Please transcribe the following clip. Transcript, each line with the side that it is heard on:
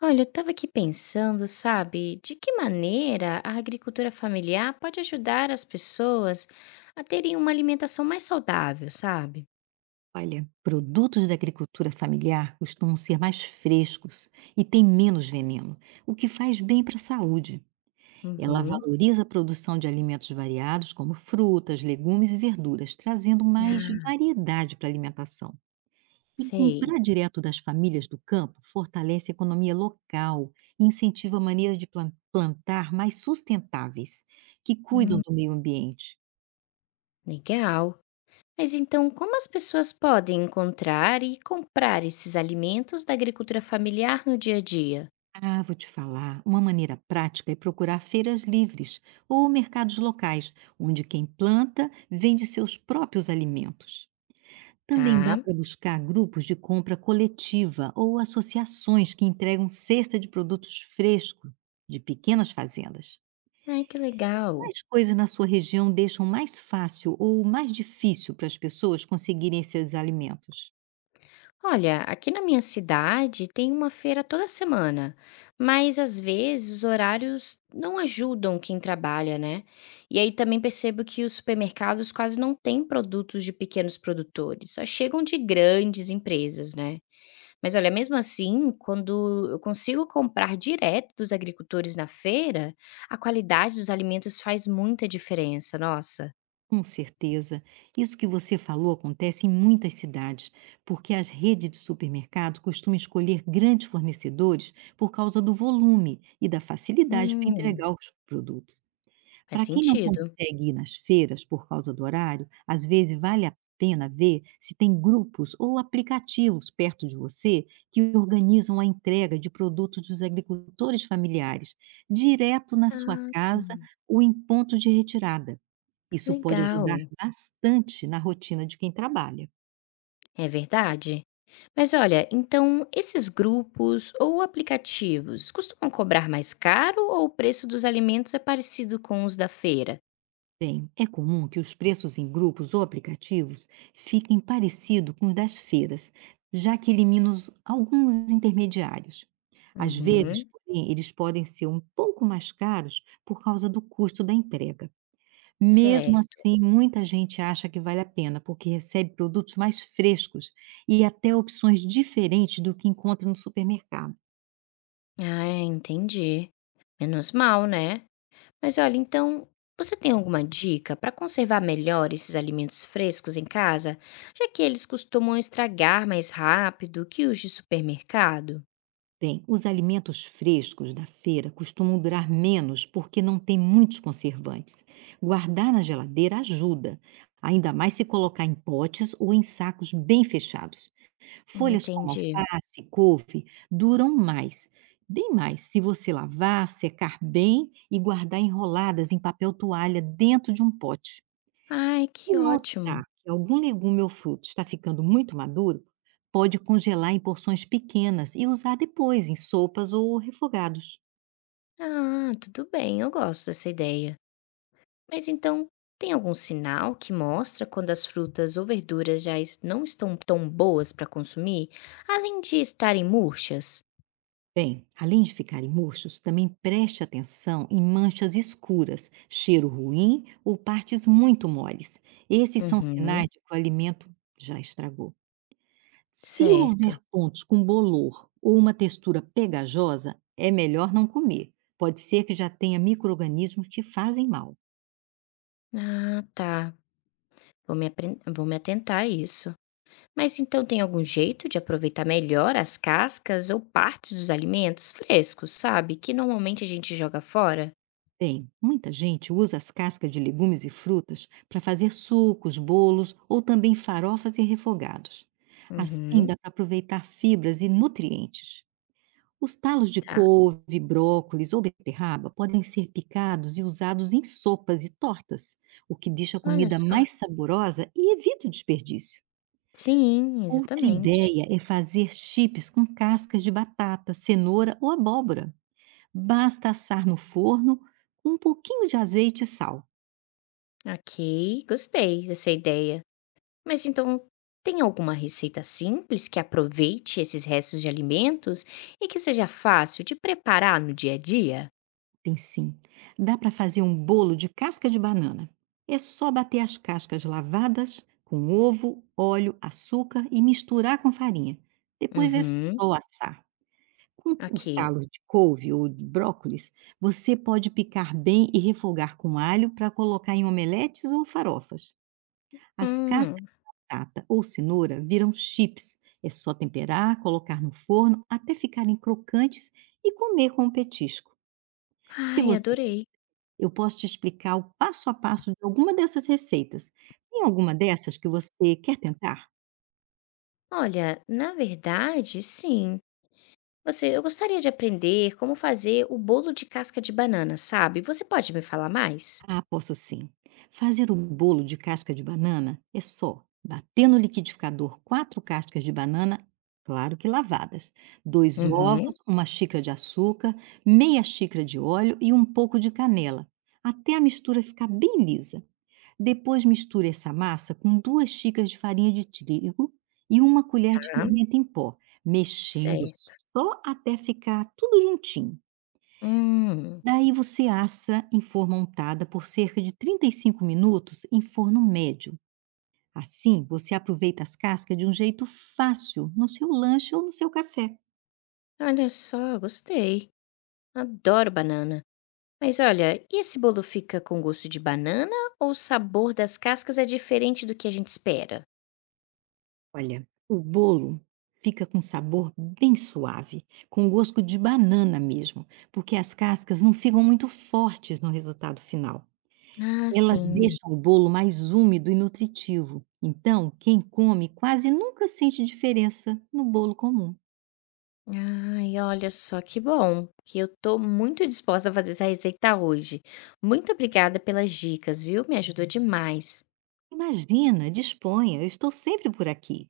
left: Olha, eu estava aqui pensando, sabe, de que maneira a agricultura familiar pode ajudar as pessoas a terem uma alimentação mais saudável, sabe?
right: Olha, produtos da agricultura familiar costumam ser mais frescos e têm menos veneno, o que faz bem para a saúde. Ela
left: Uhum.
right: valoriza a produção de alimentos variados, como frutas, legumes e verduras, trazendo mais
left: Ah,
right: variedade para a alimentação. E
left: sei.
right: comprar direto das famílias do campo fortalece a economia local e incentiva a maneira de plantar mais sustentáveis, que cuidam
left: Hum,
right: do meio ambiente.
left: legal. Mas então, como as pessoas podem encontrar e comprar esses alimentos da agricultura familiar no dia a dia?
right: Ah, vou te falar. Uma maneira prática é procurar feiras livres ou mercados locais, onde quem planta vende seus próprios alimentos. Também dá
left: Tá?
right: para buscar grupos de compra coletiva ou associações que entregam cesta de produtos frescos de pequenas fazendas.
left: Ai, que legal.
right: Quais coisas na sua região deixam mais fácil ou mais difícil para as pessoas conseguirem esses alimentos?
left: Olha, aqui na minha cidade tem uma feira toda semana, mas às vezes os horários não ajudam quem trabalha, né? E aí também percebo que os supermercados quase não têm produtos de pequenos produtores, só chegam de grandes empresas, né? Mas olha, mesmo assim, quando eu consigo comprar direto dos agricultores na feira, a qualidade dos alimentos faz muita diferença, nossa.
right: Com certeza, isso que você falou acontece em muitas cidades, porque as redes de supermercados costumam escolher grandes fornecedores por causa do volume e da facilidade para
left: Hum,
right: entregar os produtos.
left: faz
right: Para quem não
left: sentido.
right: consegue ir nas feiras por causa do horário, às vezes vale a pena ver se tem grupos ou aplicativos perto de você que organizam a entrega de produtos dos agricultores familiares direto na sua
left: Ah,
right: casa
left: sim.
right: ou em ponto de retirada. Isso pode ajudar
left: Legal.
right: bastante na rotina de quem trabalha.
left: É verdade. Mas olha, então esses grupos ou aplicativos costumam cobrar mais caro ou o preço dos alimentos é parecido com os da feira?
right: Bem, é comum que os preços em grupos ou aplicativos fiquem parecidos com os das feiras, já que eliminam alguns intermediários. Às vezes,
left: Uhum,
right: porém, eles podem ser um pouco mais caros por causa do custo da entrega. Mesmo
left: certo.
right: assim, muita gente acha que vale a pena, porque recebe produtos mais frescos e até opções diferentes do que encontra no supermercado.
left: Ah, é, entendi. Menos mal, né? Mas olha, então você tem alguma dica para conservar melhor esses alimentos frescos em casa, já que eles costumam estragar mais rápido que os de supermercado?
right: Bem, os alimentos frescos da feira costumam durar menos porque não tem muitos conservantes. Guardar na geladeira ajuda, ainda mais se colocar em potes ou em sacos bem fechados. Folhas como
left: Entendi.
right: alface, couve duram mais, bem mais, se você lavar, secar bem e guardar enroladas em papel toalha dentro de um pote.
left: Ai,
right: Se
left: que ótimo.
right: notar que algum legume ou fruto está ficando muito maduro, pode congelar em porções pequenas e usar depois em sopas ou refogados.
left: Ah, tudo bem, eu gosto dessa ideia. Mas então, tem algum sinal que mostra quando as frutas ou verduras não estão tão boas para consumir, além de estarem murchas?
right: Bem, além de ficarem murchos, também preste atenção em manchas escuras, cheiro ruim ou partes muito moles. Esses são sinais
left: Uhum,
right: de que o alimento já estragou. Se
left: certo.
right: houver pontos com bolor ou uma textura pegajosa, é melhor não comer. Pode ser que já tenha micro-organismos que fazem mal.
left: Ah, tá. Vou me atentar a isso. Mas então tem algum jeito de aproveitar melhor as cascas ou partes dos alimentos frescos, sabe? Que normalmente a gente joga fora?
right: Bem, muita gente usa as cascas de legumes e frutas para fazer sucos, bolos ou também farofas e refogados. Assim
left: Uhum,
right: dá para aproveitar fibras e nutrientes. Os talos de
left: tá.
right: couve, brócolis ou beterraba podem ser picados e usados em sopas e tortas, o que deixa a
left: Olha
right: comida
left: só.
right: mais saborosa e evita o desperdício.
left: Sim,
right: Outra
left: exatamente.
right: ideia é fazer chips com cascas de batata, cenoura ou abóbora. Basta assar no forno com um pouquinho de azeite e sal.
left: Ok, gostei dessa ideia. Mas então, tem alguma receita simples que aproveite esses restos de alimentos e que seja fácil de preparar no dia a dia?
right: Tem sim. Dá para fazer um bolo de casca de banana. É só bater as cascas lavadas com ovo, óleo, açúcar e misturar com farinha. Depois é
left: Uhum,
right: só assar. Com
left: ok.
right: os talos de couve ou de brócolis, você pode picar bem e refogar com alho para colocar em omeletes ou farofas. As cascas
left: Hum,
right: de batata ou cenoura viram chips. É só temperar, colocar no forno até ficarem crocantes e comer com um petisco. Se
left: ai,
right: você
left: adorei.
right: Eu posso te explicar o passo a passo de alguma dessas receitas. Tem alguma dessas que você quer tentar?
left: Olha, na verdade, sim. Você, eu gostaria de aprender como fazer o bolo de casca de banana, sabe? Você pode me falar mais?
right: Ah, posso sim. Fazer o bolo de casca de banana é só bater no liquidificador 4 cascas de banana, claro que lavadas, 2 ovos,
left: Uhum,
right: uma xícara de açúcar, meia xícara de óleo e um pouco de canela, até a mistura ficar bem lisa. Depois misture essa massa com 2 xícaras de farinha de trigo e uma colher de
left: tá,
right: fermento em pó, mexendo
left: certo.
right: só até ficar tudo juntinho.
left: Hum,
right: Daí você assa em forma untada por cerca de 35 minutos em forno médio. Assim, você aproveita as cascas de um jeito fácil no seu lanche ou no seu café.
left: olha só, gostei. Adoro banana. Mas olha, e esse bolo fica com gosto de banana ou o sabor das cascas é diferente do que a gente espera?
right: Olha, o bolo fica com sabor bem suave, com gosto de banana mesmo, porque as cascas não ficam muito fortes no resultado final.
left: Ah,
right: Elas
left: sim.
right: deixam o bolo mais úmido e nutritivo, então quem come quase nunca sente diferença no bolo comum.
left: Ai, olha só que bom, que eu tô muito disposta a fazer essa receita hoje. Muito obrigada pelas dicas, viu? Me ajudou demais.
right: Imagina, disponha, eu estou sempre por aqui.